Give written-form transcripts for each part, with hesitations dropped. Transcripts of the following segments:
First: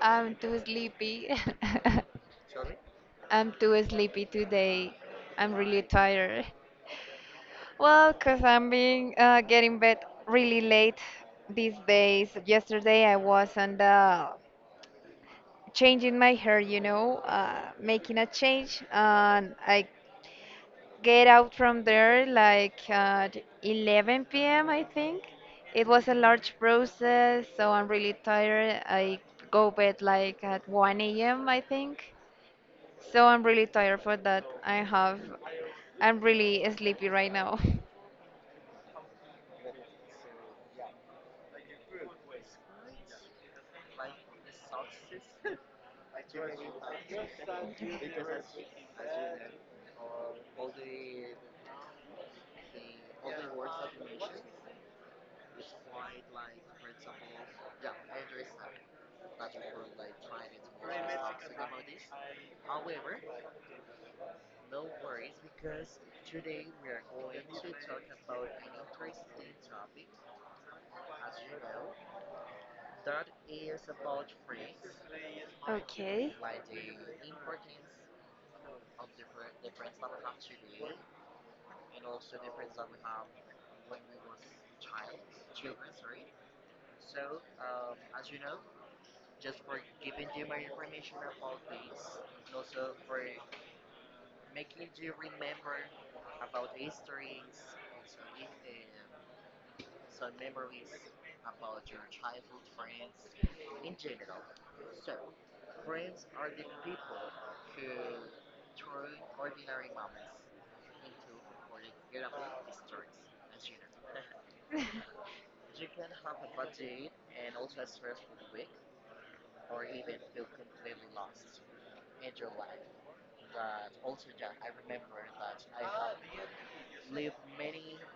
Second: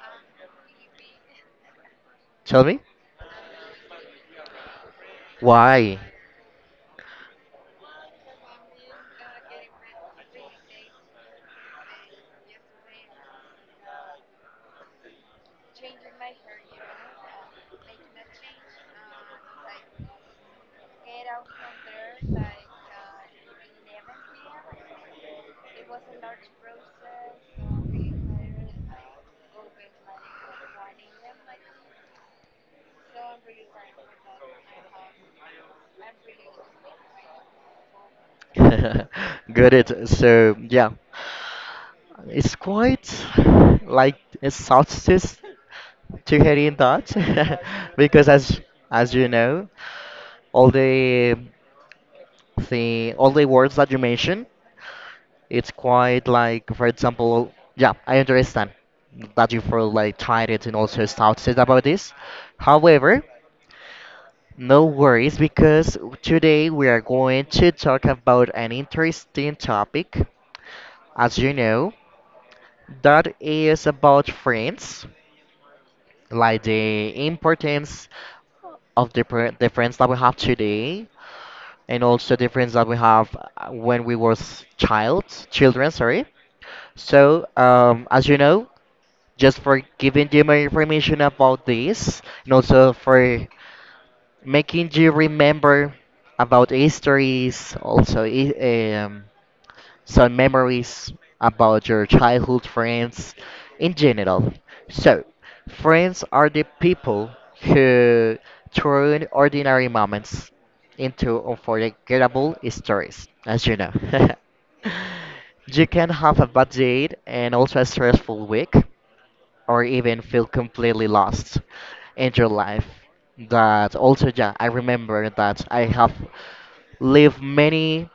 I'm too sleepy. Tell me? I'm too sleepy today. I'm really Why? tired. Well, 'cause I'm being getting bed really late these days. Yesterday I was on the changing my hair, you know, making a change, and I get out from there like at 11 p.m. I think. It was a large process, so I'm really tired. I go bed like at 1 a.m. I think. So I'm really tired for that. I'm really sleepy right now. Got so yeah, it's quite like a solstice to hearing that because as you know, all the all the words that you mentioned, it's quite like for example, yeah, I understand that you feel like tired and also started about this. However, no worries, because today we are going to talk about an interesting topic, as you know, that is about friends, Okay. like the importance of the friends that we have today, and also the friends that we have when we was child, children, sorry. So, as you know, just for giving you more information about this, and also for making you remember about histories, um, some memories about your childhood friends in general. So, friends are the people who turn ordinary moments into unforgettable stories, as you know. You can have a bad day and also a stressful week, or even feel completely lost in your life. That also, yeah, I remember that I have lived many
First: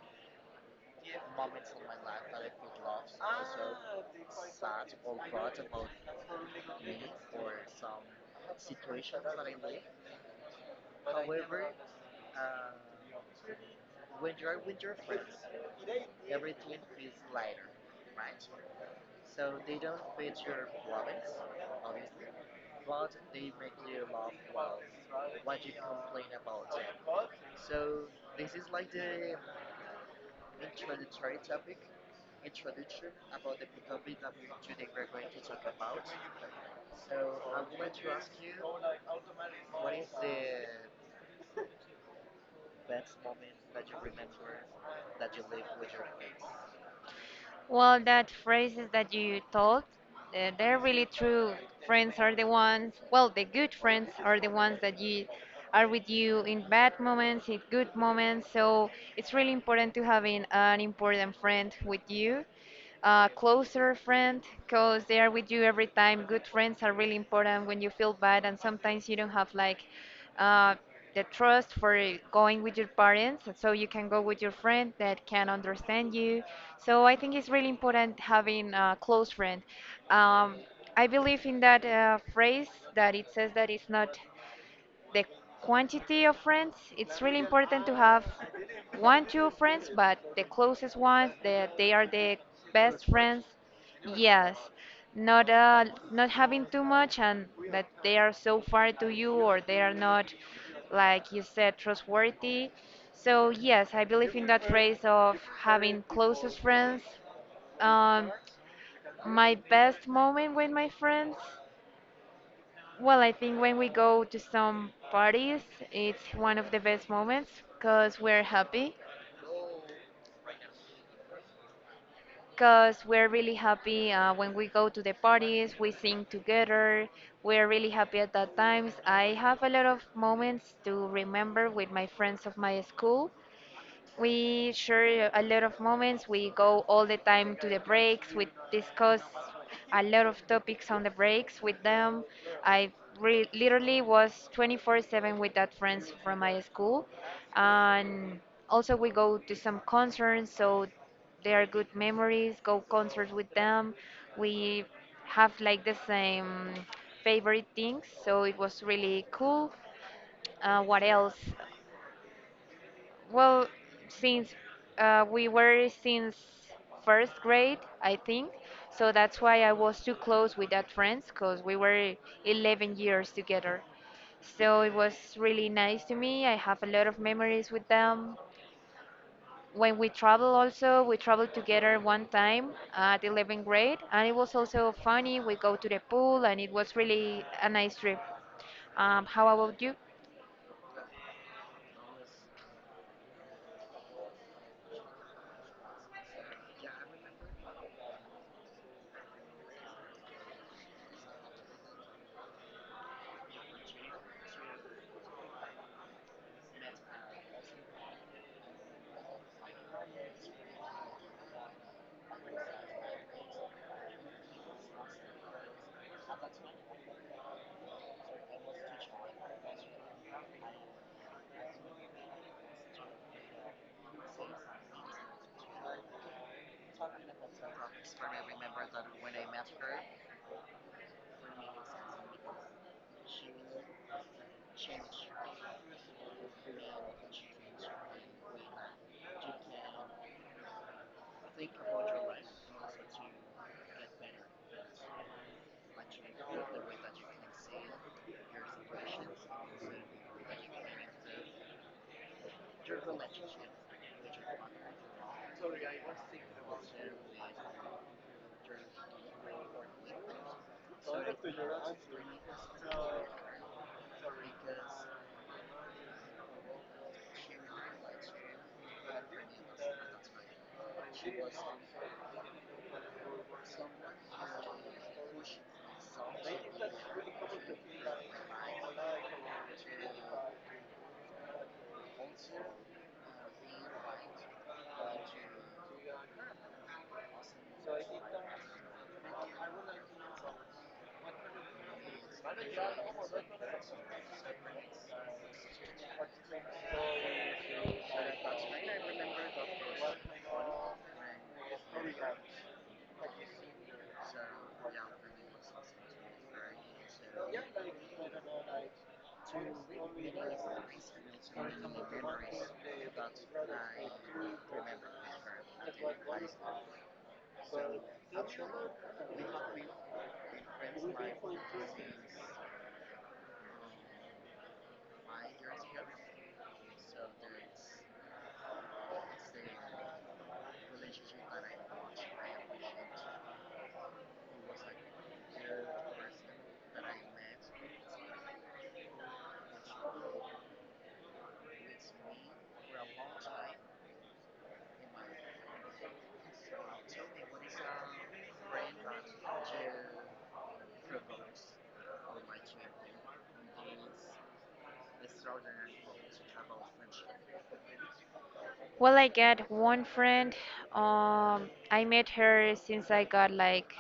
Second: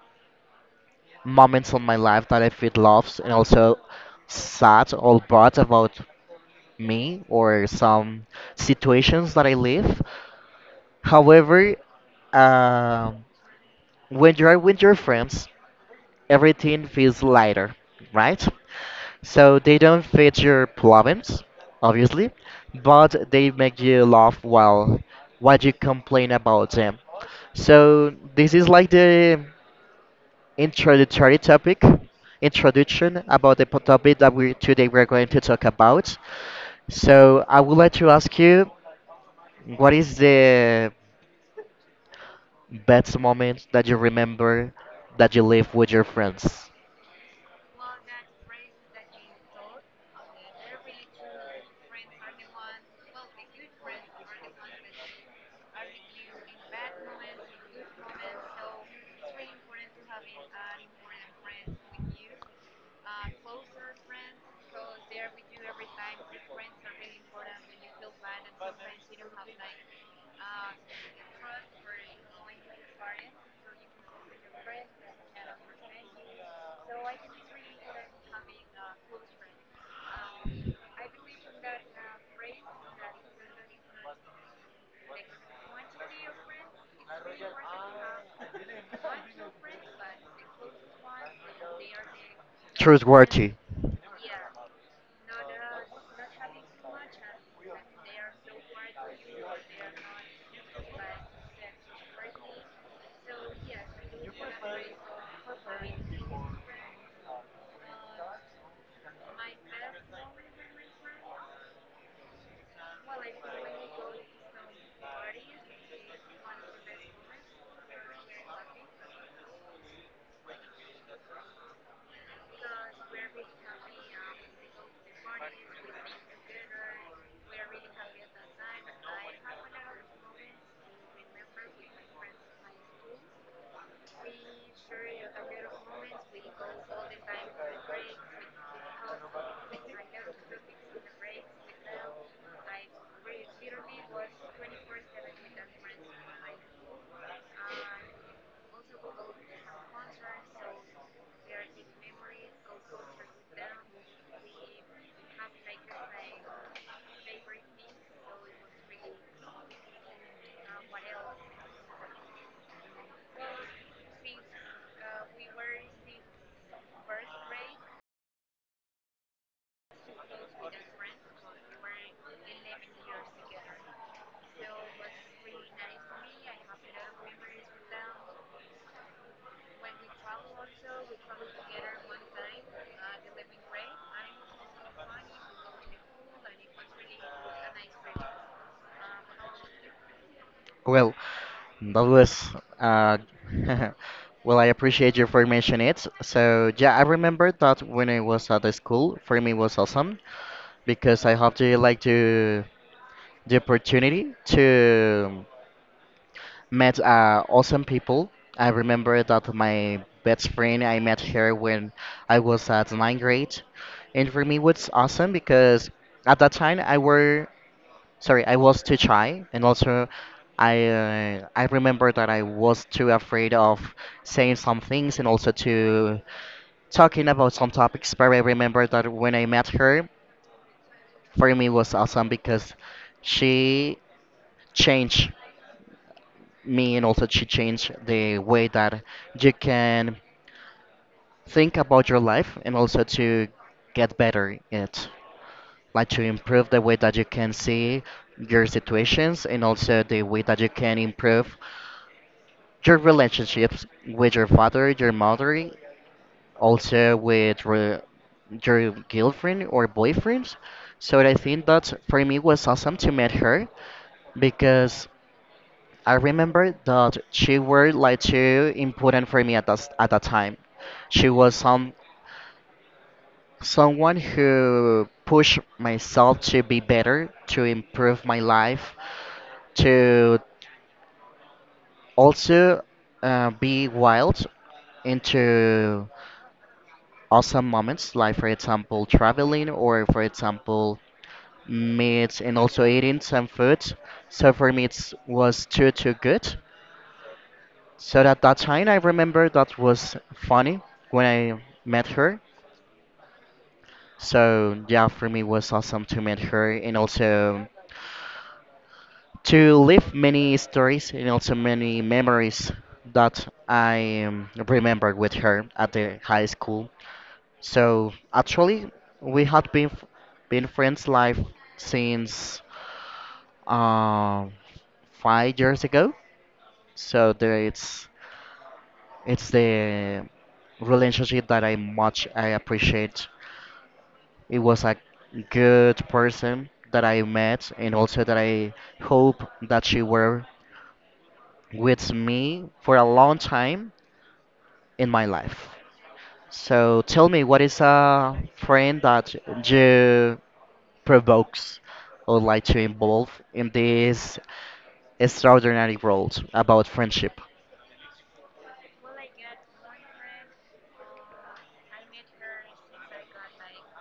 moments of my life that I feel lost and also sad or bad about me or some situations that I live. However, uh, when you are with your friends, everything feels lighter, right? So they don't fix your problems, obviously, but they make you laugh while you complain about them. So this is like the introductory topic, introduction about the topic that we today we're going to talk about. So I would like to ask you, what is the best moment that you remember that you live with your friends? Well, that phrases that you told, they're really true. Friends are the ones, well, the good friends are the ones that you are with you in bad moments, in good moments. So it's really important to having an important friend with you, a closer friend, because they are with you every time. Good friends are really important when you feel bad, and sometimes you don't have like uh, the trust for going with your parents, so you can go with your friend that can understand you. So I think it's really important having a close friend. Um, I believe in that phrase that it says that it's not the quantity of friends. It's really important to have one, two friends, but the closest ones that they are the best friends. Trustworthy. Yes, not uh, not having too much and that they are so far to you, or they are not, like you said, trustworthy. So yes, I believe in that phrase of having closest friends. um, my best moment with my friends, well, I think when we go to some parties, it's one of the best moments because we're happy. Because we're really happy when we go to the parties, we sing together. We're really happy at that times. I have a lot of moments to remember with my friends of my school. We share a lot of moments. We go all the time to the breaks. We discuss a lot of topics on the breaks with them. I literally was 24/7 with that friends from my school, and also we go to some concerts. So they are good memories. Go concerts with them. We have like the same favorite things. So it was really cool. What else? Well, since we were since first grade, I think, so that's why I was too close with that friends, because we were 11 years together. So it was really nice to me. I have a lot of memories with them. When we travel, also, we traveled together one time at 11th grade, and it was also funny. We go to the pool, and it was really a nice trip. How about you? Well, that was uh, well. I appreciate you for mentioning it. So yeah, I remember that when I was at the school, for me it was awesome because I have to like to the opportunity to met awesome people. I remember that my best friend, I met her when I was at ninth grade. And for me, it was awesome because at that time I were, sorry, I was too shy, and also I remember that I was too afraid of saying some things and also to talking about some topics. But I remember that when I met her, for me was awesome because she changed me and also to change the way that you can think about your life and also to get better it like to improve the way that you can see your situations and also the way that you can improve your relationships with your father, your mother, also with your girlfriend or boyfriends. So I think that for me was awesome to meet her because I remember that she were like too important for me at that time. She was someone who pushed myself to be better, to improve my life, to also be wild into awesome moments, like for example traveling or for example meat and also eating some food. So for me it was too good. So at that time, I remember that was funny when I met her. So yeah, for me it was awesome to meet her and also to live many stories and also many memories that I remembered with her at the high school. So actually, we had been been friends live since uh, 5 years ago. So there it's. It's the relationship that I much I appreciate. It was a good person that I met, and also that I hope that she were with me for a long time in my life. So tell me, what is a friend that you provokes or like to involve in this extraordinary world about friendship? Well, I got one friend. I met her since I got like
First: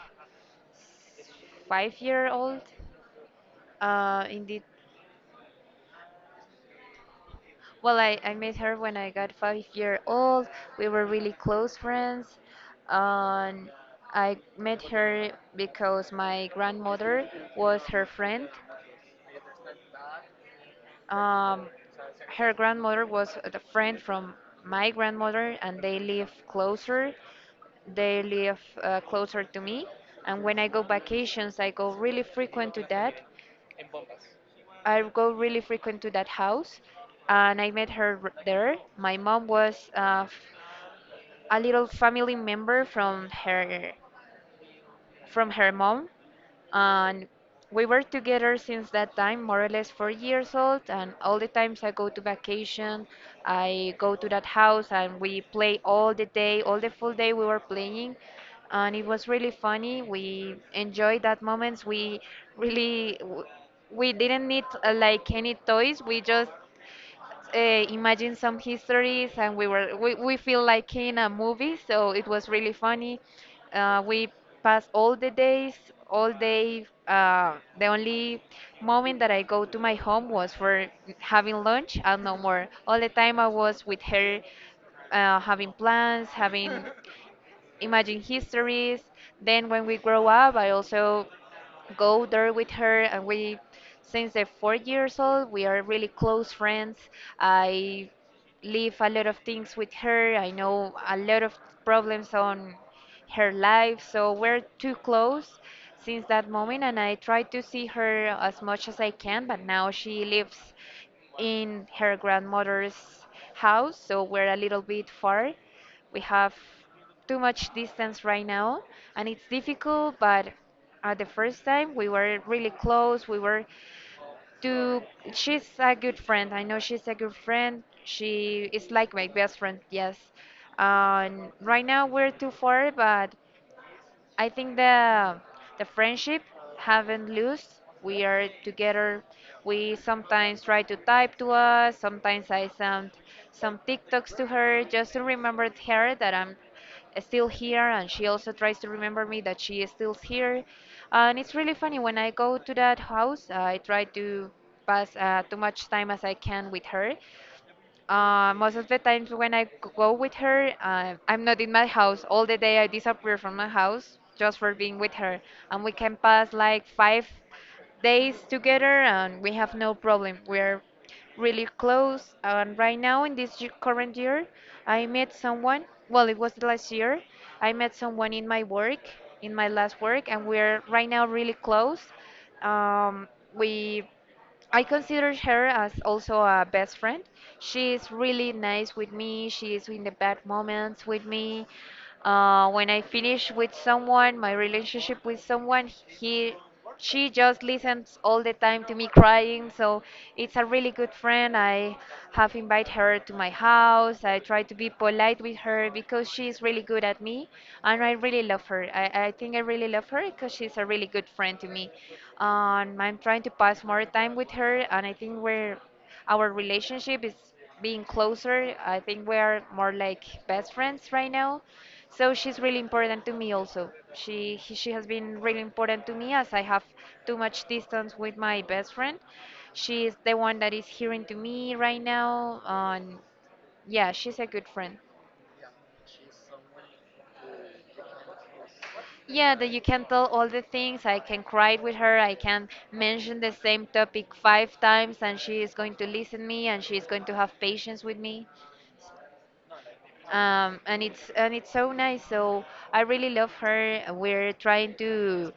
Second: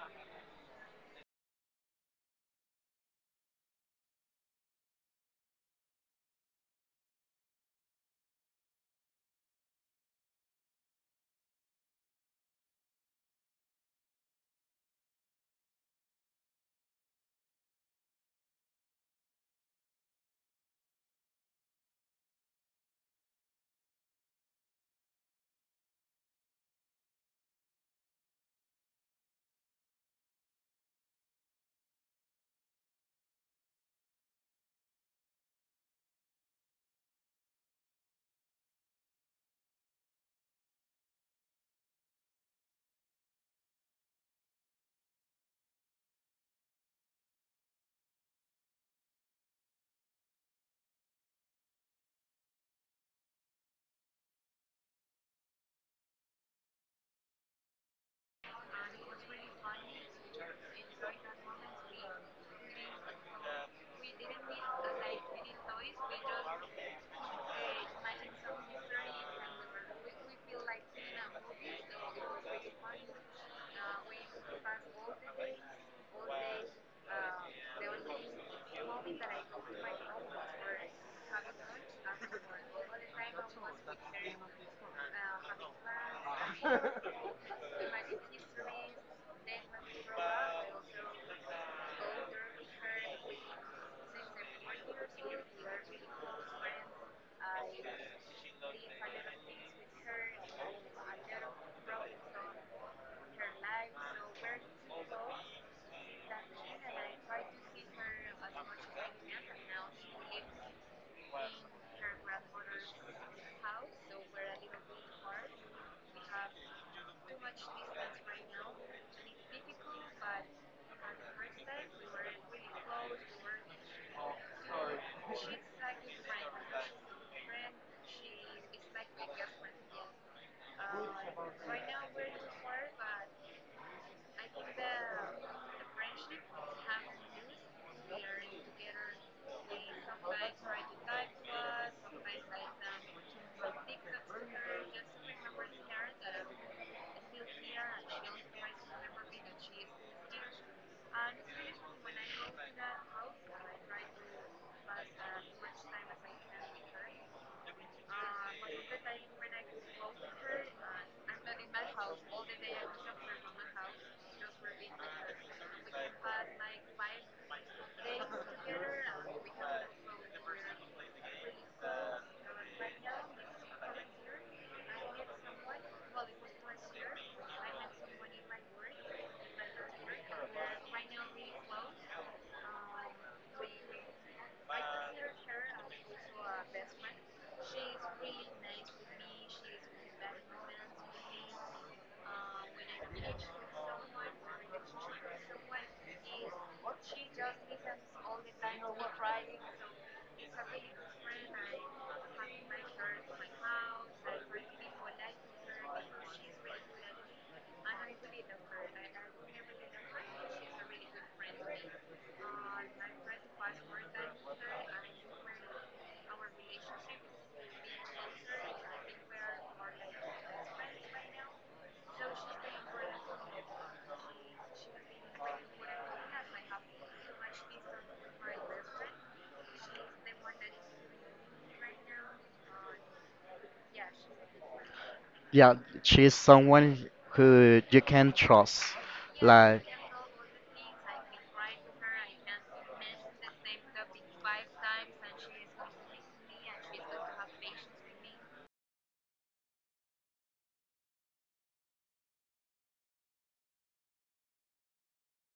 5 year old. Indeed. Well, I met her when I got 5 year old. We were really close friends. Um, I met her because my grandmother was her friend. Um, her grandmother was the friend from my grandmother, and they live closer. They live closer to me, and when I go vacations, I go really frequent to that. I go really frequent to that house, and I met her there. My mom was a little family member from her mom, and we were together since that time more or less 4 years old, and all the times I go to vacation, I go to that house and we play all the day, all the full day we were playing, and it was really funny. We enjoyed that moments. We really w- we didn't need like any toys. We just uh, imagine some histories, and we feel like in a movie, so it was really funny. We passed all the days, all day, the only moment that I go to my home was for having lunch, and no more. All the time I was with her, having plans, having imagine histories. Then when we grow up, I also go there with her, and we since they're 4 years old we are really close friends. I leave a lot of things with her. I know a lot of problems on her life, so we're too close since that moment, and I try to see her as much as I can, but now she lives in her grandmother's house, so we're a little bit far. We have too much distance right now, and it's difficult. But the first time we were really close. We were to she's a good friend. I know she's a good friend. She is like my best friend. Yes. Right now we're too far, but I think the friendship haven't lost. We are together. We sometimes try to type to us. Sometimes I send some TikToks to her just to remember her that I'm still here, and she also tries to remember me that she is still here. And it's really funny when I go to that house. I try to pass too much time as I can with her. Most of the times when I go with her, I'm not in my house. All the day I disappear from my house just for being with her. And we can pass like 5 days together and we have no problem. We're really close. And right now, in this current year, I met someone. Well, it was last year. I met someone in my work, in my last work, and we're right now really close. Um, we I consider her as also a best friend. She's really nice with me. She is in the bad moments with me. When I finish with someone, my relationship with someone, he she just listens all the time to me crying, so it's a really good friend. I have invited her to my house. I try to be polite with her because she's really good at me, and I really love her. I think I really love her because she's a really good friend to me. I'm trying to pass more time with her, and I think we're our relationship is being closer. I think we are more like best friends right now. So she's really important to me also. She has been really important to me as I have too much distance with my best friend. She is the one that is hearing to me right now. And yeah, she's a good friend. Yeah, she's someone who you can trust. Yeah, that you Like, can tell all the things. I can cry with her. I can mention the same topic five times, and she is going to listen me, and she is going to have patience with me. And it's so nice. So I really love her. We're trying to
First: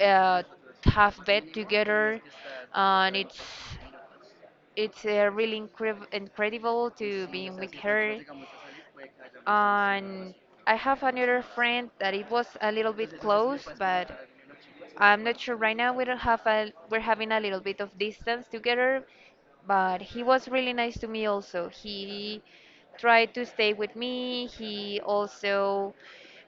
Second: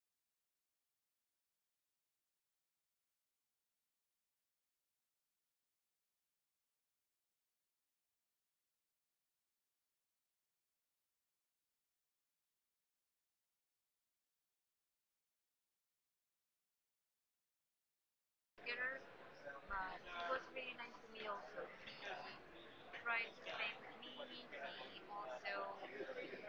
uh, have bed together, and it's really incredible to be with her. And I have another friend that it was a little bit close, but I'm not sure right now. We don't have a we're having a little bit of distance together, but he was really nice to me also. He tried to stay with me. He also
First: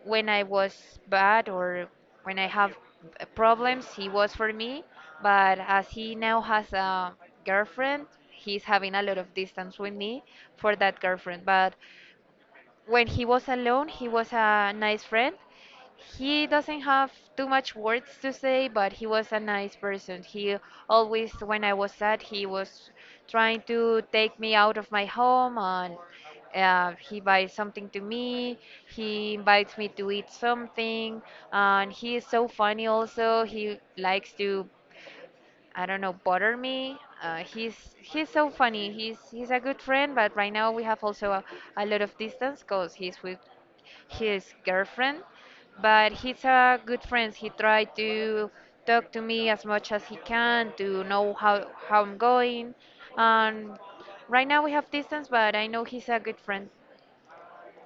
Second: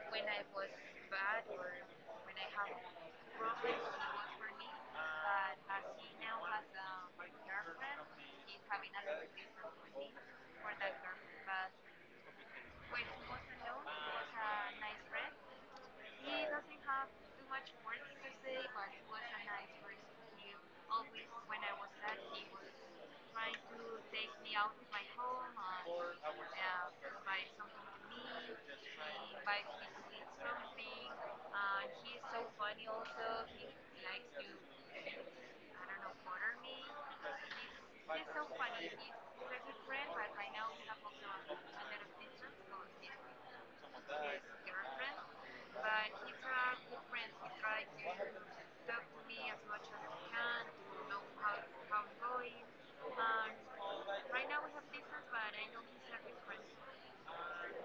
when I was bad, or when I have problems, he was for me. But as he now has a girlfriend, he's having a lot of distance with me for that girlfriend. But when he was alone, he was a nice friend. He doesn't have too much words to say, but he was a nice person. He always, when I was sad, he was trying to take me out of my home, and he buys something to me. He invites me to eat something. And he is so funny also. He likes to, I don't know, bother me. Uh, he's he's so funny. He's a good friend, but right now we have also a lot of distance because he's with his girlfriend. But he's a good friend. He tried to talk to me as much as he can to know how I'm going. And right now we have distance, but I know he's a good friend.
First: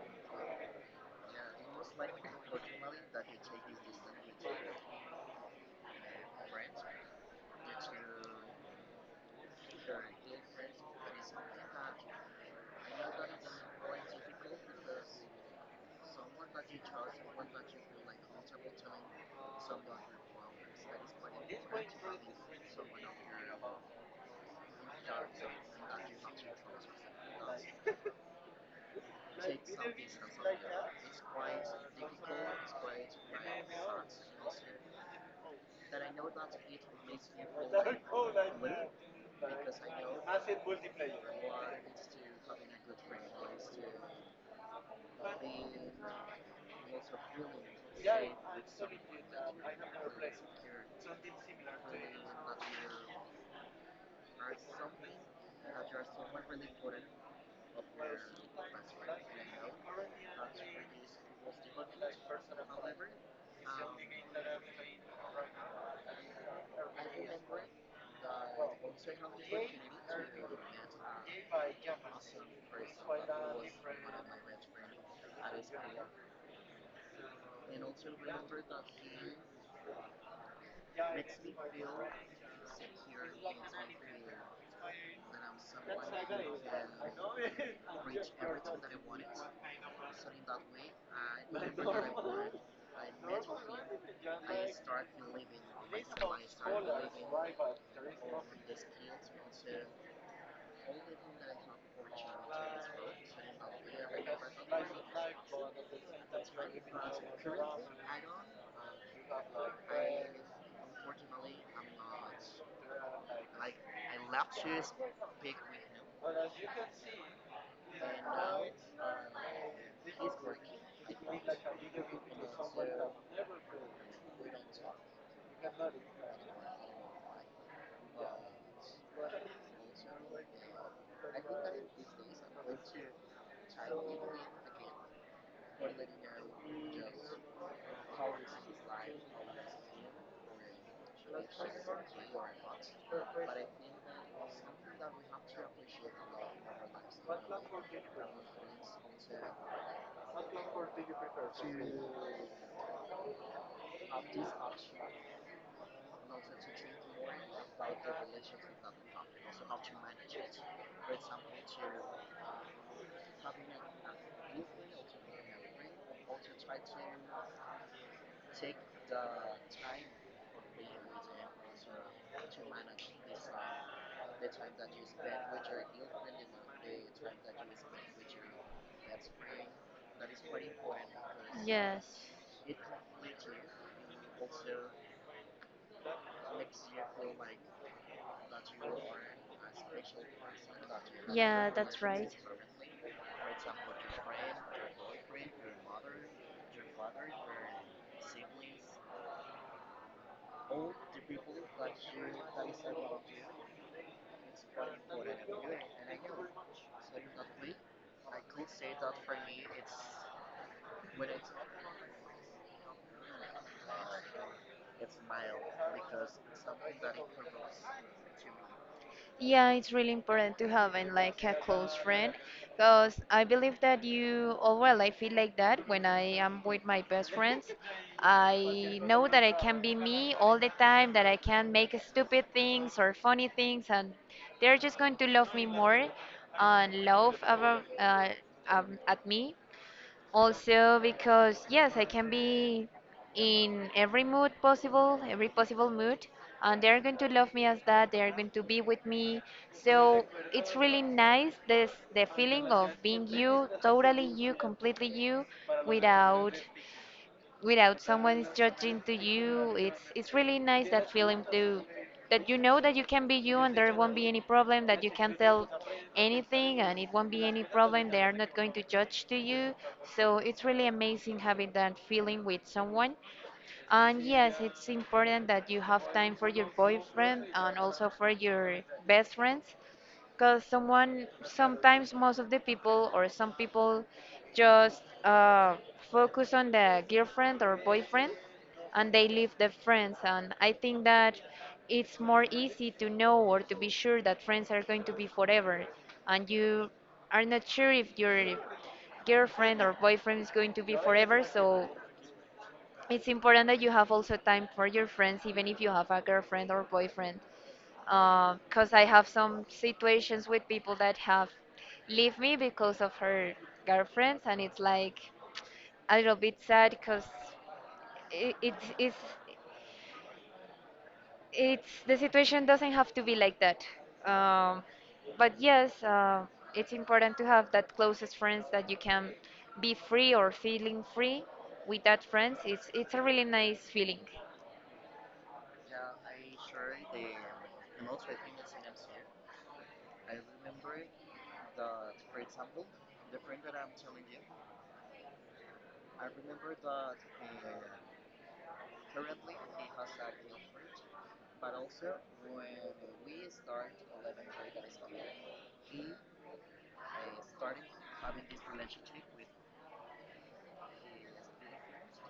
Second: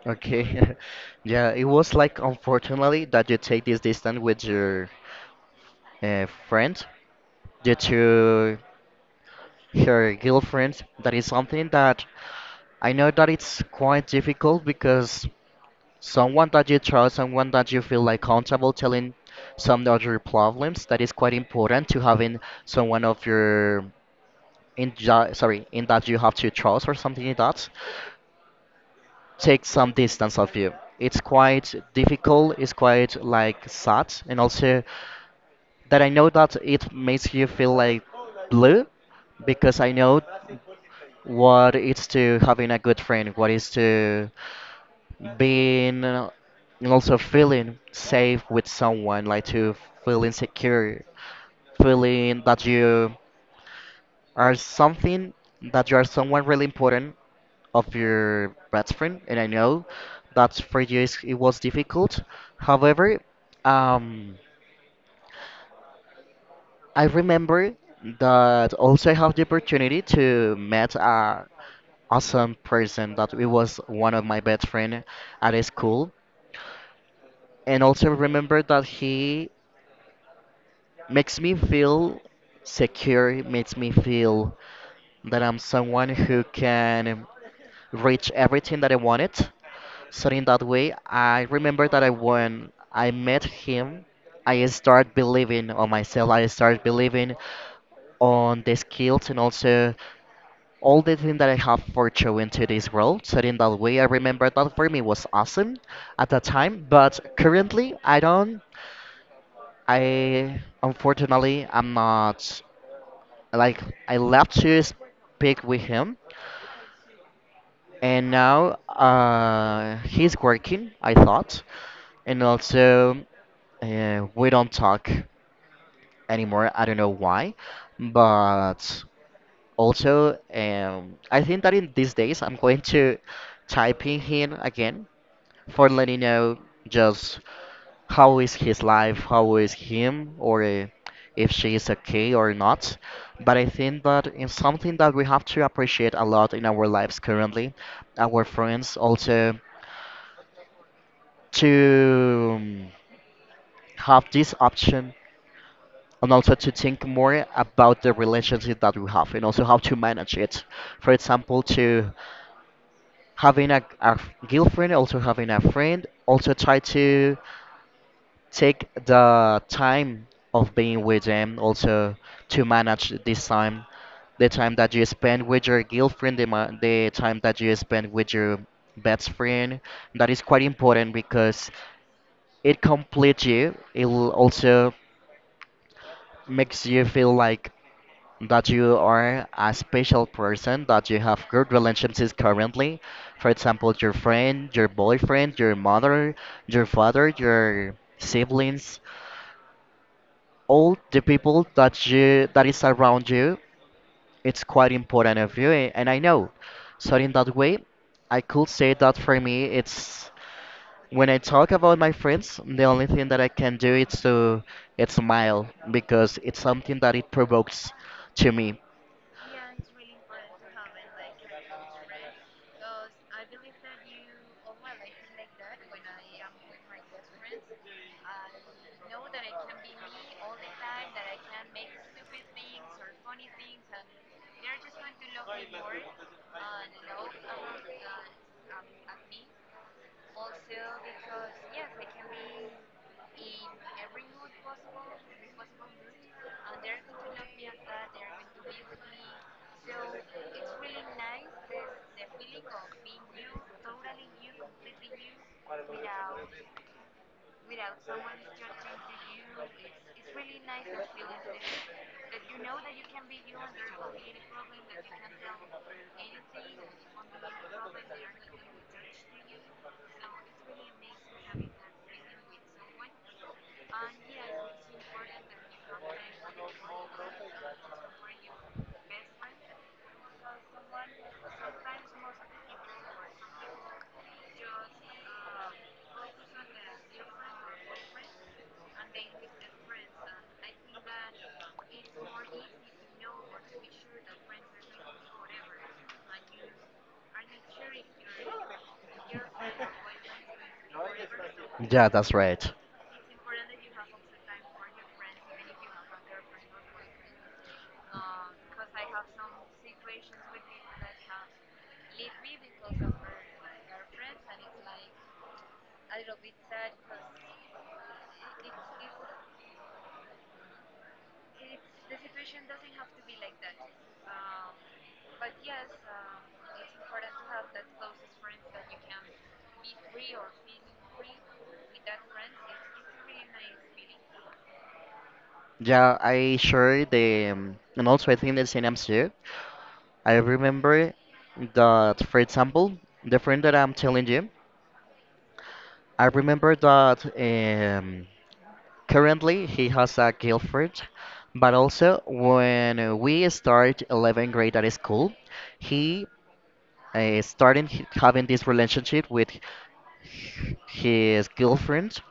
okay, yeah, it was like unfortunately that you take this distance with your friend due to her girlfriend. That is something that I know that it's quite difficult because someone that you trust, someone that you feel like comfortable telling some of your problems. That is quite important to having someone of your sorry in that you have to trust or something like that. Take some distance of you. It's quite difficult. It's quite like sad, and also that I know that it makes you feel like blue because I know what it's to having a good friend, what is to being and also feeling safe with someone, like to feeling secure, feeling that you are something, that you are someone really important of your best friend. And I know that for you it was difficult. However, um, I remember that also I have the opportunity to meet a awesome person that it was one of my best friend at his school and also remember that he makes me feel secure, makes me feel that I'm someone who can reach everything that I wanted. So in that way, I remember that I when I met him, I start believing on myself. I start believing on the skills and also all the things that I have for showing to this world. So in that way, I remember that for me was awesome at that time. But currently, I don't. I unfortunately, I'm not like I love to speak with him, and now he's working. I thought, and also we don't talk anymore. I don't know why, but also I think that in these days I'm going to type in him again for letting know just how is his life, how is him, or if she is okay or not. But I think that it's something that we have to appreciate a lot in our lives currently, our friends also to have this option and also to think more about the relationship that we have and also how to manage it. For example, to having a girlfriend, also having a friend, also try to take the time of being with them also to manage this time, the time that you spend with your girlfriend, the time that you spend with your best friend. That is quite important because it completes you, it will also makes you feel like that you are a special person, that you have good relationships currently, for example your friend, your boyfriend, your mother, your father, your siblings, all the people that you that is around you. It's quite important of you and I know. So in that way, I could say that for me it's when I talk about my friends, the only thing that I can do is to it's smile because it's something that it provokes to me. Yeah, it's really important to having like a close friend because I believe that you, oh well, I feel like that when I am with my best friends. I know that I can be me all the time, that I can make stupid things or funny things, and they're just going to love me more and laugh at me also, because yes, I can be in every mood possible, every possible mood, and they're going to love me as that. They're going to be with me. So it's really nice this the feeling of being you, totally you, completely you, without without someone is judging to you. It's really nice that feeling to that you know that you can be you and there won't be any problem, that you can tell anything and it won't be any problem. They are not going to judge to you. So it's really amazing having that feeling with someone. And yes, it's important that you have time for your boyfriend and also for your best friends, because someone sometimes most of the people or some people just focus on the girlfriend or boyfriend and they leave the friends. And I think that it's more easy to know or to be sure that friends are going to be forever, and you are not sure if your girlfriend or boyfriend is going to be forever. So Yeah, that's right. it's important that you have also time for your friends, even if you have a girlfriend or boyfriend. Because I have some situations with people that have leave me because of her girlfriends, and it's like a little bit sad because it, it's, it's, it's the situation doesn't have to be like that. Um, but yes, it's important to have that closest friends that you can be free or feeling free with that friends. It's a really nice feeling. Yeah, I share the, and also I think the same I'm too. I remember that, for example, the friend that I'm telling you, I remember that currently he has a girlfriend, but also when we start 11th grade at school, he starting having this relationship with his girlfriend.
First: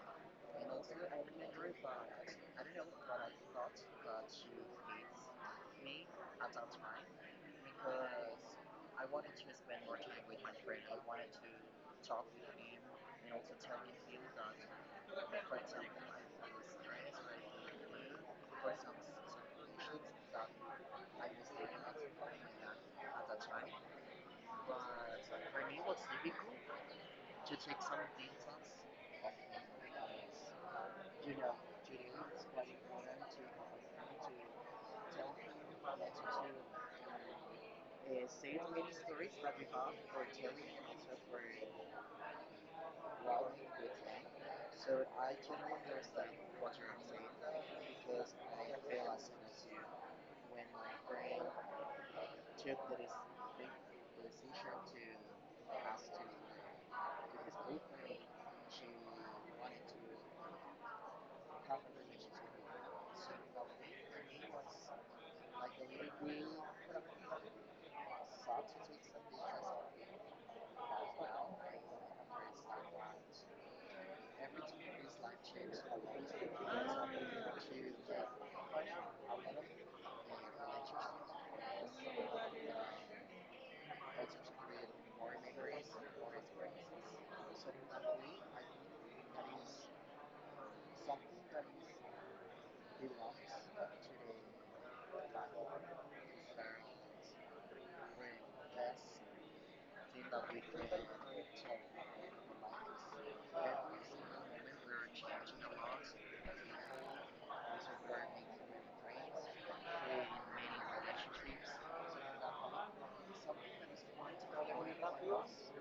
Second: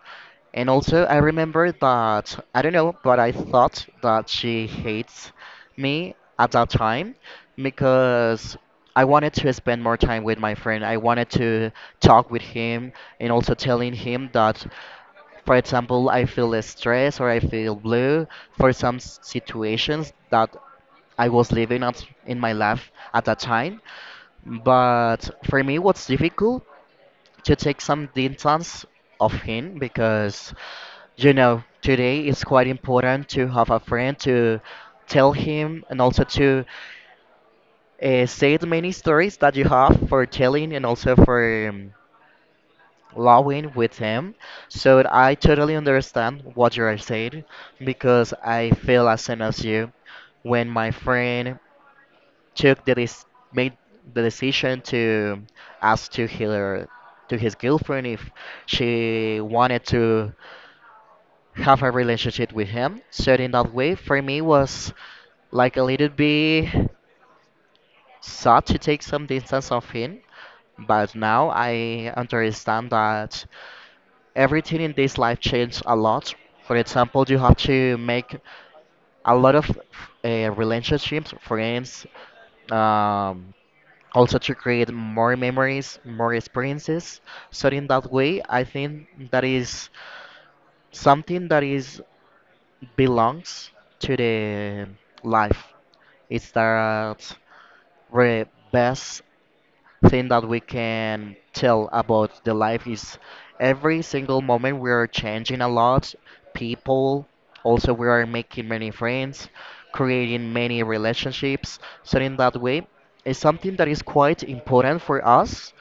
And also, I remember that I don't know, but I thought that she hates me at that time because I wanted to spend more time with my friend. I wanted to talk with him and also telling him that, for example, I feel stressed or I feel blue for some situations that I was living at in my life at that time. But for me, what's difficult to take some distance of him because you know today it's quite important to have a friend to tell him and also to say the many stories that you have for telling and also for laughing with him. So I totally understand what you are saying because I feel as same as you when my friend took the made the decision to ask to her, to his girlfriend, if she wanted to have a relationship with him. So in that way, for me was like a little bit sad to take some distance of him. But now I understand that everything in this life changed a lot. For example, you have to make a lot of relationships, friends, um, also to create more memories, more experiences. So in that way, I think that is something that is belongs to the life. It's that the best thing that we can tell about the life is every single moment we are changing a lot, people. Also, we are making many friends, creating many relationships. So in that way, it's something that is quite important for us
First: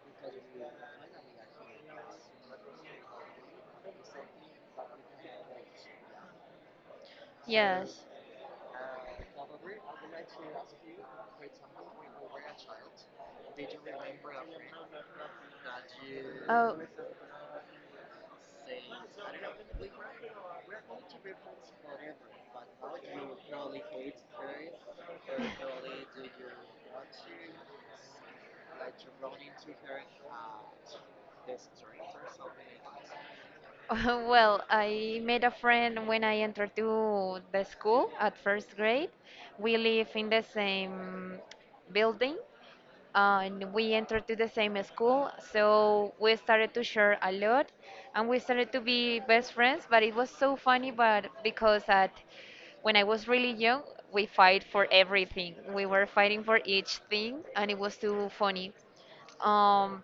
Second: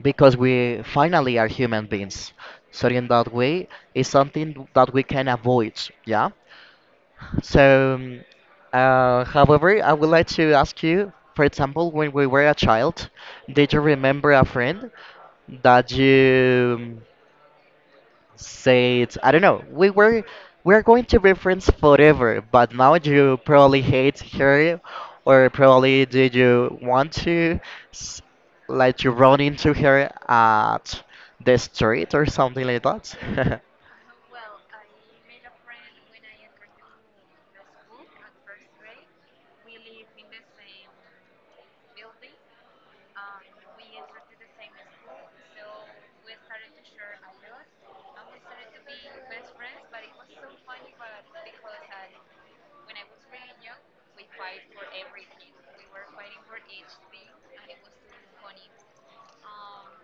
because we finally are human beings. So in that way, it's something that we can avoid. Yeah. So, Yes. However, I would like to ask you, for example, when we were a child, did you remember a friend that you say it's I don't know. We were we're going to reference forever, but now you probably hate her, or probably did you want to s- like to run into her at the street or something like that? Oh, well, I made a friend when I entered to the school at first grade. We live in the same building, and we entered to the same school, so we started to share a lot and we started to be best friends. But it was so funny, but because at when I was really young, we fight for everything. We were fighting for each thing and it was too funny. um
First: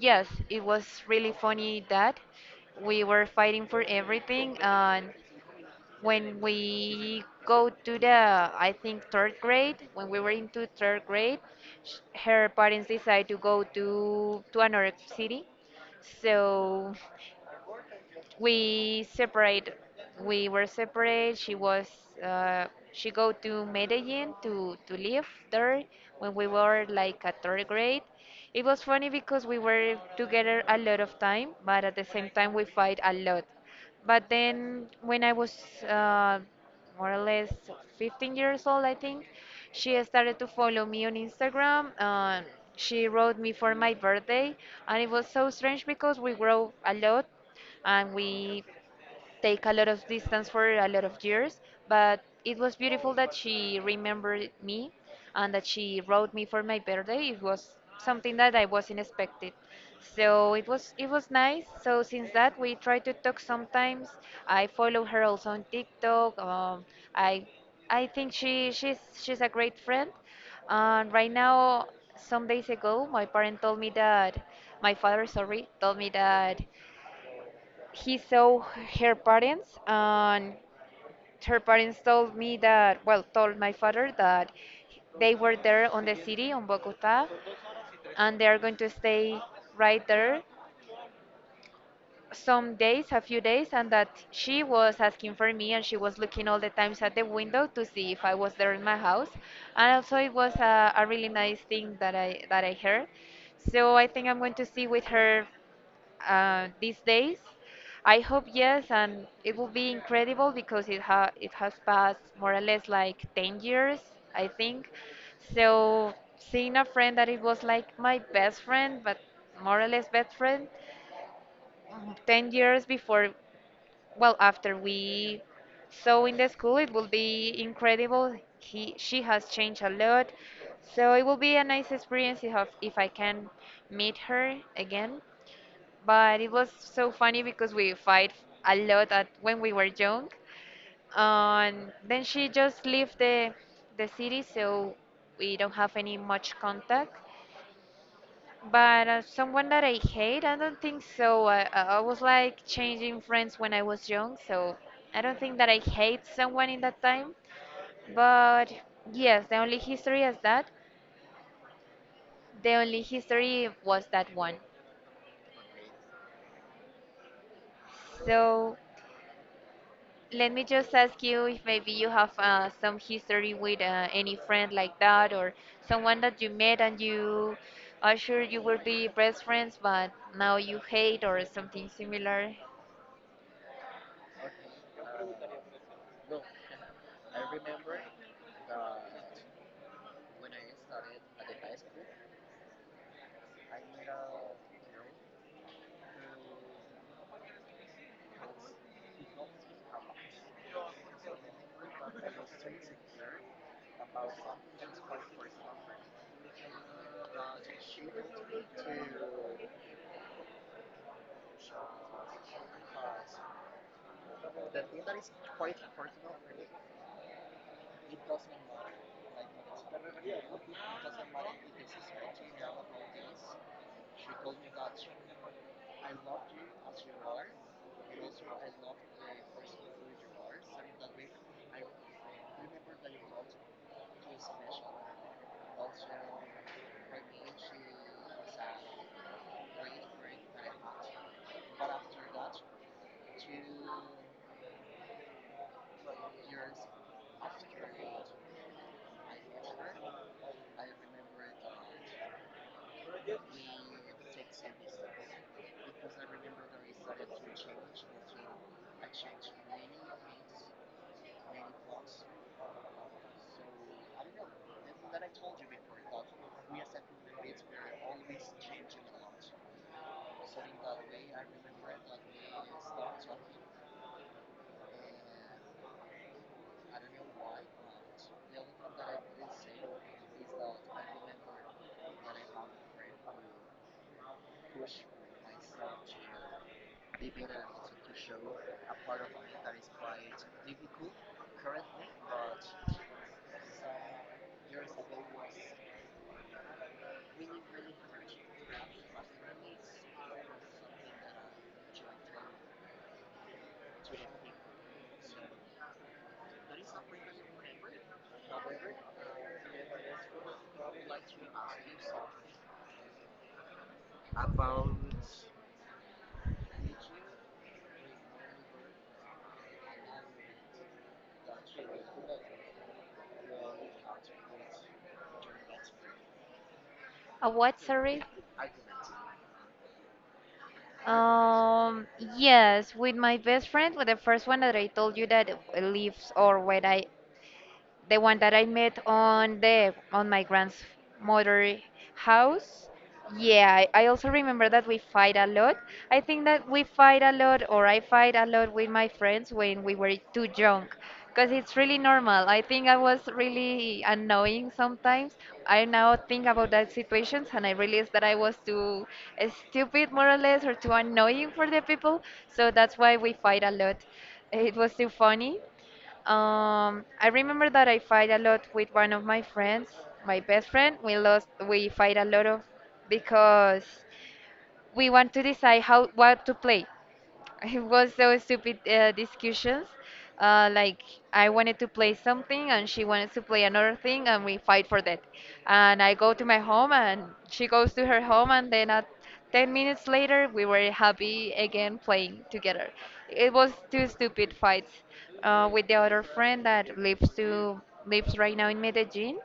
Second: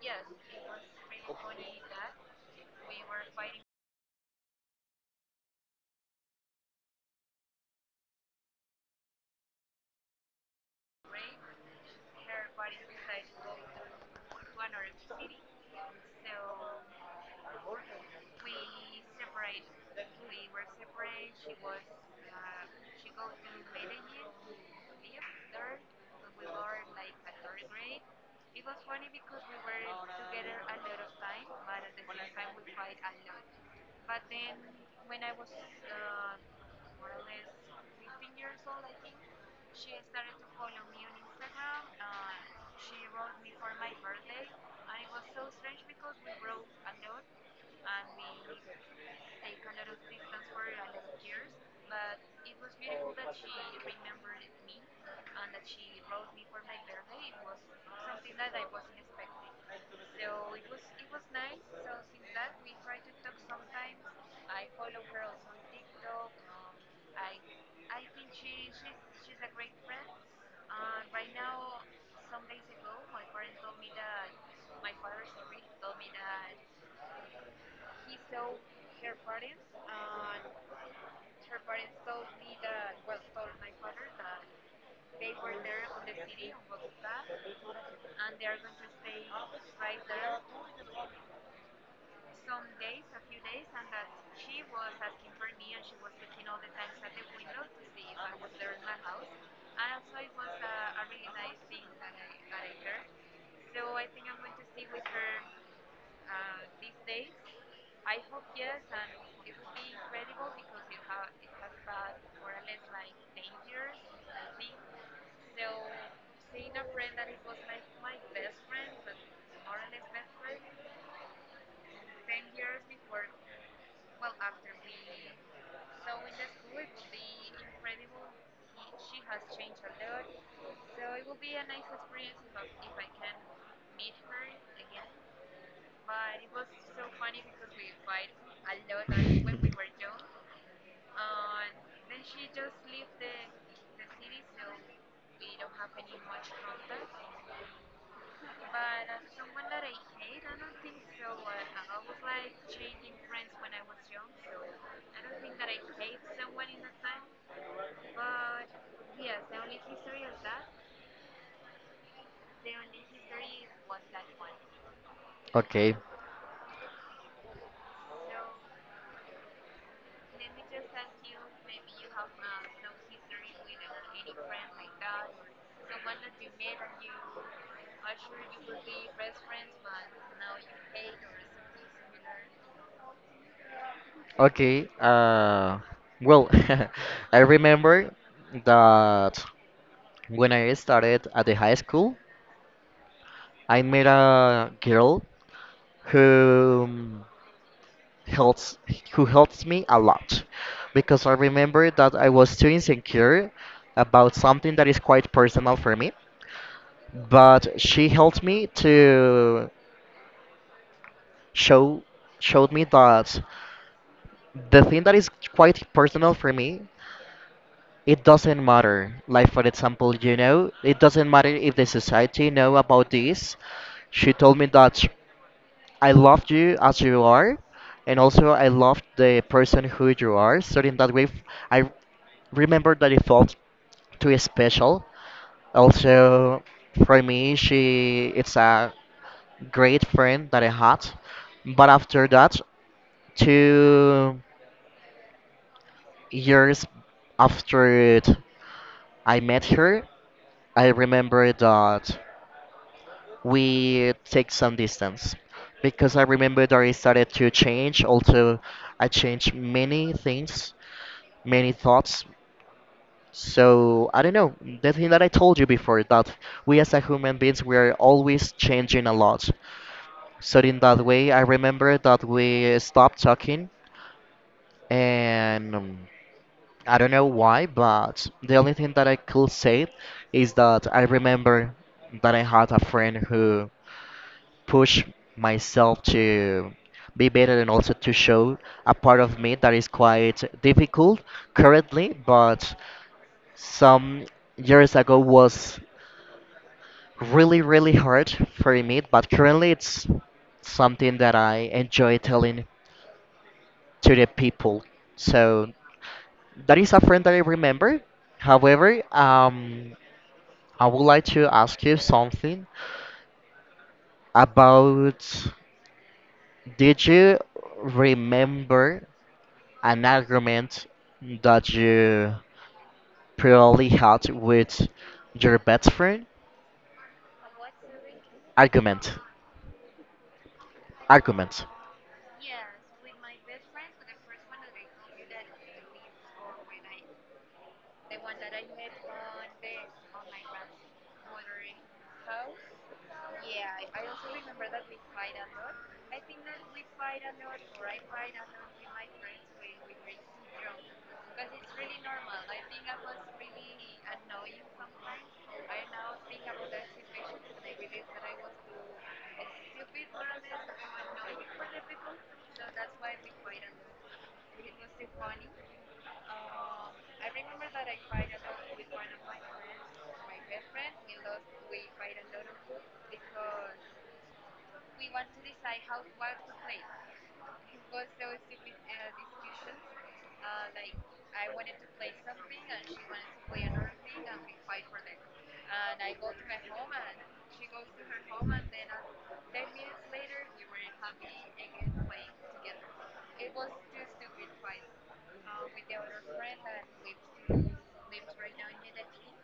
yes, it was really funny that we were fighting for everything. And when we go to the, I think, third grade, when we were into third grade, her parents decided to go to another city, so we separate. We were separate. She was uh, she go to Medellin to live there when we were like at third grade. It was funny because we were together a lot of time, but at the same time we fight a lot. But then when I was more or less 15 years old, I think, she started to follow me on Instagram. She wrote me for my birthday and it was so strange because we grow a lot and we take a lot of distance for a lot of years. But it was beautiful that she remembered me and that she wrote me for my birthday. It was something that I wasn't expected. So it was, it was nice. So since that we try to talk sometimes. I follow her also on TikTok. I I think she's a great friend. And right now, some days ago my parent told me that, my father, sorry, told me that he saw her parents, and her parents told me that, well, told my father that they were there on the city, on Bogota, and they are going to stay right there some days, a few days, and that she was asking for me and she was looking all the times at the window to see if I was there in my house. And also it was a really nice thing that i heard. So I think I'm going to see with her these days? I hope yes, and it will be incredible because it has passed more or less like 10 years, I think. So seeing a friend that it was like my best friend, but more or less best friend, mm, 10 years before, well, after we saw in the school, it will be incredible. He she has changed a lot, so it will be a nice experience if I can meet her again. But it was so funny because we fight a lot when we were young. And then she just left the city, so we don't have any much contact. But someone that I hate, I don't think so. I was like changing friends when I was young, so I don't think that I hate someone in that time. But yes, the only history is that. The only history was that one. Okay. So let me just ask you if maybe you have some history with any friend like that, or someone that you met and you are sure you will be best friends, but now you hate, or something similar. Okay. Well, I remember that when I started at the high school, I met a girl who helps who helps me a lot because I remember that I was too insecure about something that is quite personal for me, but she helped me to show showed me that the thing that is quite personal for me it doesn't matter, like for example, you know it doesn't matter if the society know about this. She told me that I loved you as you are, and also I loved the person who you are. So in that way, I remember that it felt too special. Also, for me, she it's a great friend that I had. But after that, 2 years after it, I met her. I remember that we take some distance because I remember that I started to change. Also, I changed many things, many thoughts. So I don't know. The thing that I told you before, that we as a human beings we are always changing a lot. So in that way, I remember that we stopped talking, and I don't know why, but the only thing that I could say is that I remember that I had a friend who push myself to be better and also to show a part of me that is quite difficult currently, but some years ago was really, really hard for me, but currently it's something that I enjoy telling to the people. So that is a friend that I remember. However, I would like to ask you something about, did you remember an argument that you probably had with your best friend. What, sorry? Argument. Argument. Um, yes, with my best friend, with the first one that I told you that lives or where I the one that I met on the on my grandmother house. Yeah, I also remember that we fight a lot. I think that we fight a lot, or I fight a lot with my friends when we were too young, because it's really normal. I think I was really annoying sometimes. I now think about that situations, and I realize that I was too stupid, more or less, or too annoying for the people. So that's why we fight a lot. It was too funny. I remember that I fight a lot with one of my friends, my best friend. We lost. We fight a lot of because we want to decide how what to play. It was so stupid discussions. Like, I wanted to play something and she wanted to play another thing and we fight for that. And I go to my home and she goes to her home, and then at 10 minutes later we were happy again playing together. It was two stupid fights. With the other friend that lives right now in Medellin,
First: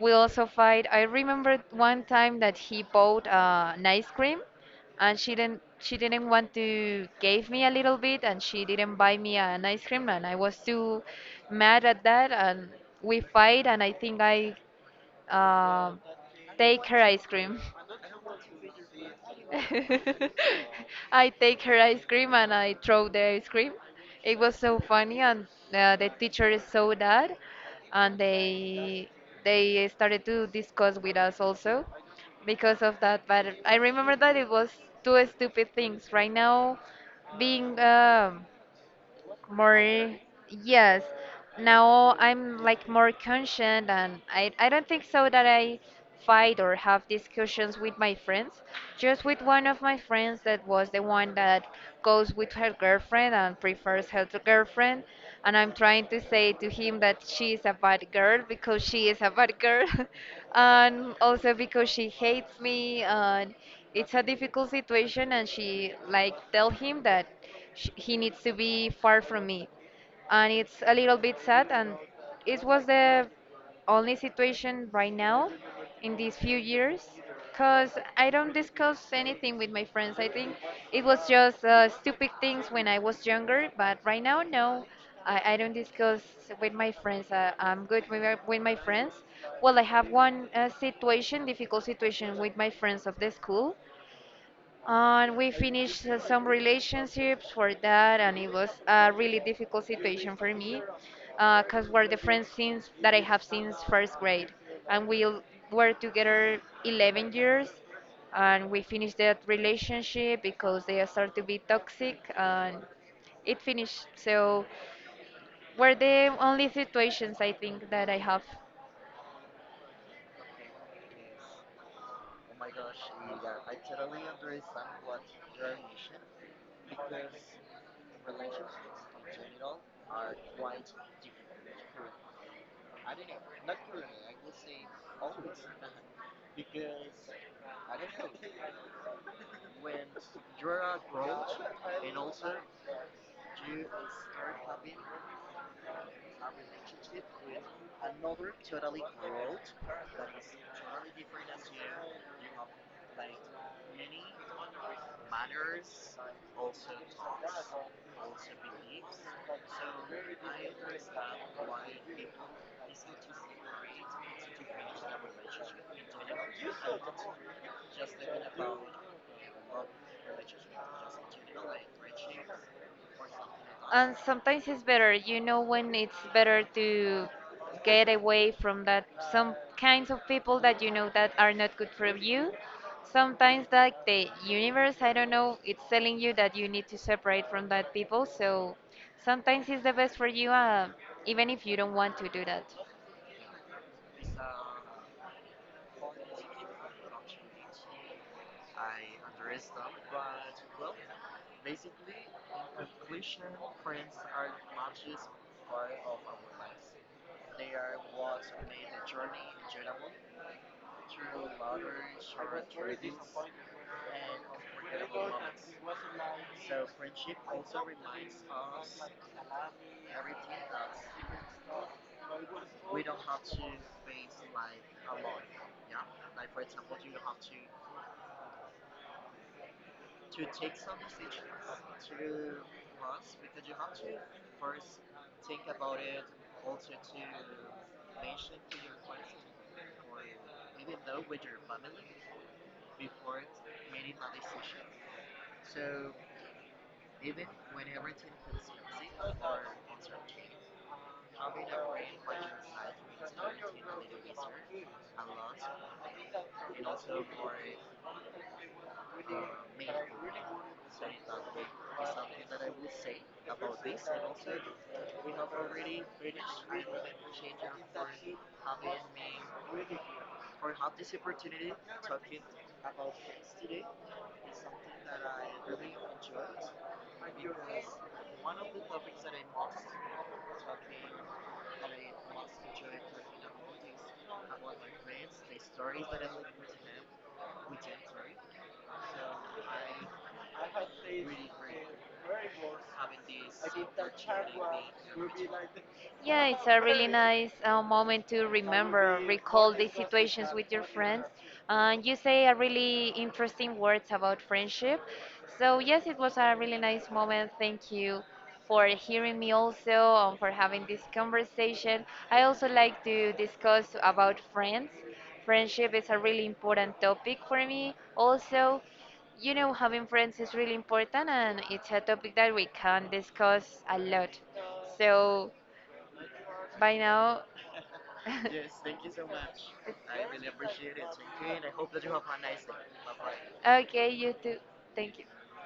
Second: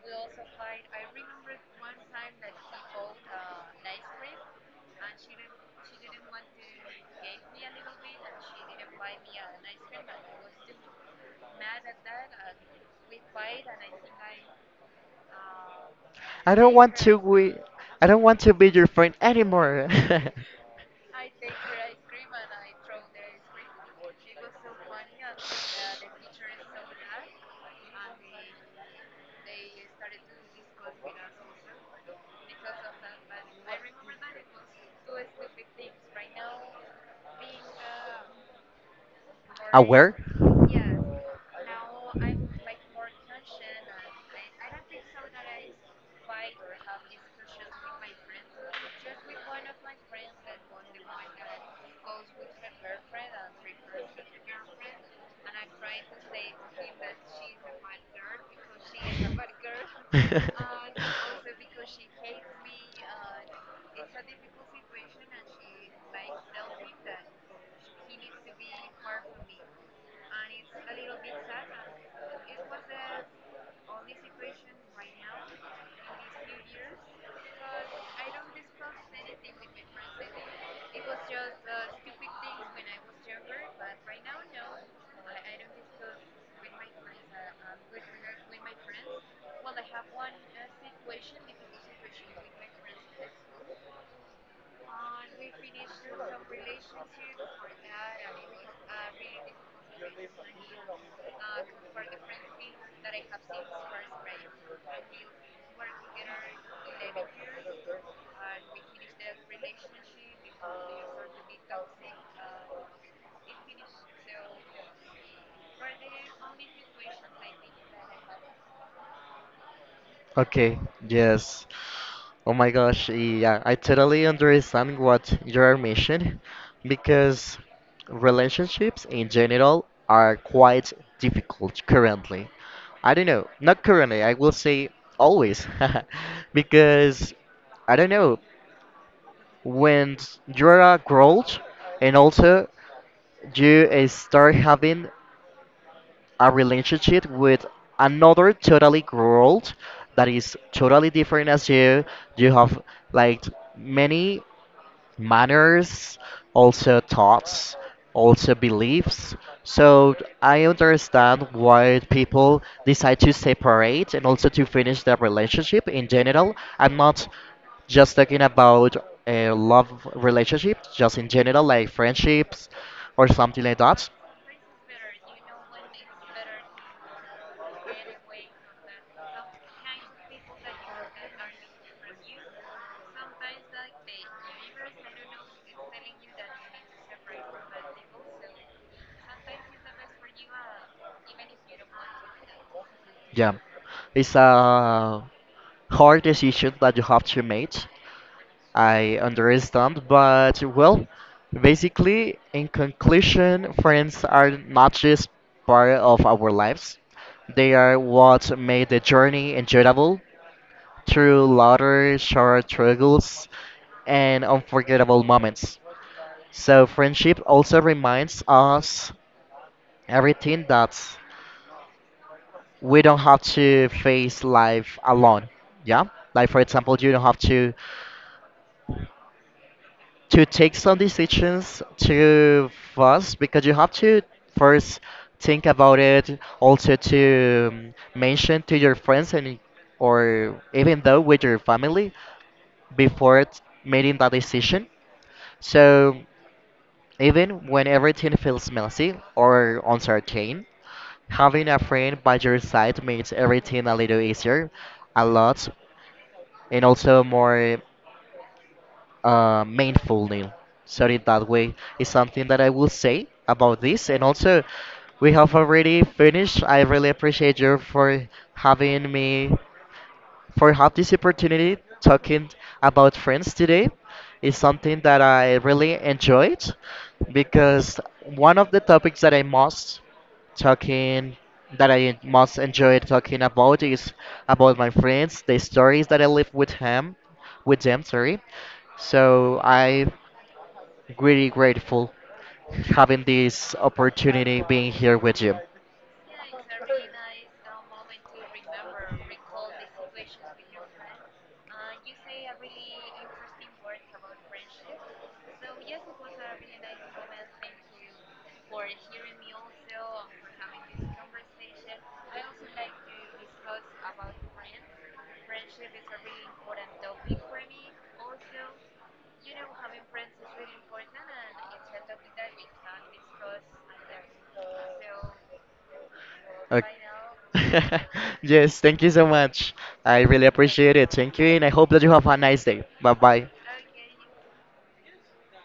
we also fight. I remember one time that he bought an ice cream, and she didn't want to give me a little bit, and she didn't buy me an ice cream, and I was too mad at that. And we fight, and I think I uh, I don't take want her to ice we cream. I don't want to be your friend anymore. I take her ice cream and I throw the ice cream. It was so funny. And the teacher saw that, and they started to discuss with us also because of that. But I remember that it was two stupid things. Right now, being Aware? more, yes, now I'm like more conscious, and I don't think so that I fight or have discussions with my friends. Just with one of my friends that was the one that goes with her girlfriend and prefers her to girlfriend, and I'm trying to say to him that she is a bad girl because she is a bad girl and also because she hates me, and it's a difficult situation, and she like tell They'll think him that that sh he he needs needs to to be be far far from from me, me. and And it's it's a a little little bit bit sad, sad. and And it it was was the the only only situation situation right right now now in in these few these few years, years, because because I I don't don't discuss discuss anything anything with with my my friends, I friends. think. It It was was just just stupid stupid things things when when I I was was younger, younger, but but right right now, now, no, no. I I don't don't discuss discuss with with my my friends. friends. I'm good with with With my my friends. friends, Well, I have one one. situation, difficult situation with my friends of the school, and we finished some relationships for that, and it was a really difficult situation for me, because we're the friends since that I have since first grade, and were together 11 years, and we finished that relationship because they started to be toxic, and it finished. So, were the only situations I think that I have. Okay, yes. Oh my gosh, yeah, I totally understand what you're mentioning because relationships in general are quite difficult currently. I don't know, not currently, I will say always, because I don't know, when you're a growth and also you start having a relationship with another totally world that is totally different as you. You have like many manners, also So I thoughts, want also to beliefs. establish a So I relationship. understand why people decide to separate and also to finish their relationship in general. You I'm have not just talking about been a love relationship, just in general, like enriching. friendships or something like that. And sometimes it's better, you know, when it's better to get away from that some kinds of people that you know that are not good for you. Sometimes like the universe, I don't know, it's telling you that you need to separate from that people. So sometimes it's the best for you, even if you don't want to do that. Yeah, it's a hard decision that you have to make. I understand, but well, basically, in conclusion, friends are not just part of our lives. They are what made the journey enjoyable through laughter, short struggles, and unforgettable moments. So friendship also reminds us everything that we don't have to face life alone. Yeah, like for example, you don't have to take some decisions too fast because you have to first think about it. Also to mention to your friends and or even though with your family before making that decision. So. Even when everything feels messy or uncertain, having a friend by your side makes everything a little easier, a lot, and also more mindfully. So in that way is something that I will say about this. And also, we have already finished. I really appreciate you for having me, for have this opportunity talking about friends today is something that I really enjoyed because one of the topics that I most talking that I most enjoy talking about is about my friends, the stories that I live with him, with them, sorry. So I'm really grateful having this opportunity being here with you. Yeah, it's a really nice moment to remember, recall these situations with your friends. And you say a really interesting words about friendship. So yes, it was a really nice moment. Thank you for hearing me also and for having this conversation. I also like to discuss about friends. Friendship is a really important topic for me. Also, you know, having friends is really important and it's a topic that we can discuss a lot. So Okay. by now. Yes, thank you so much. I really appreciate it. Thank you, and I hope that you have a nice day. Bye bye. Bye. Okay, you too. Thank you.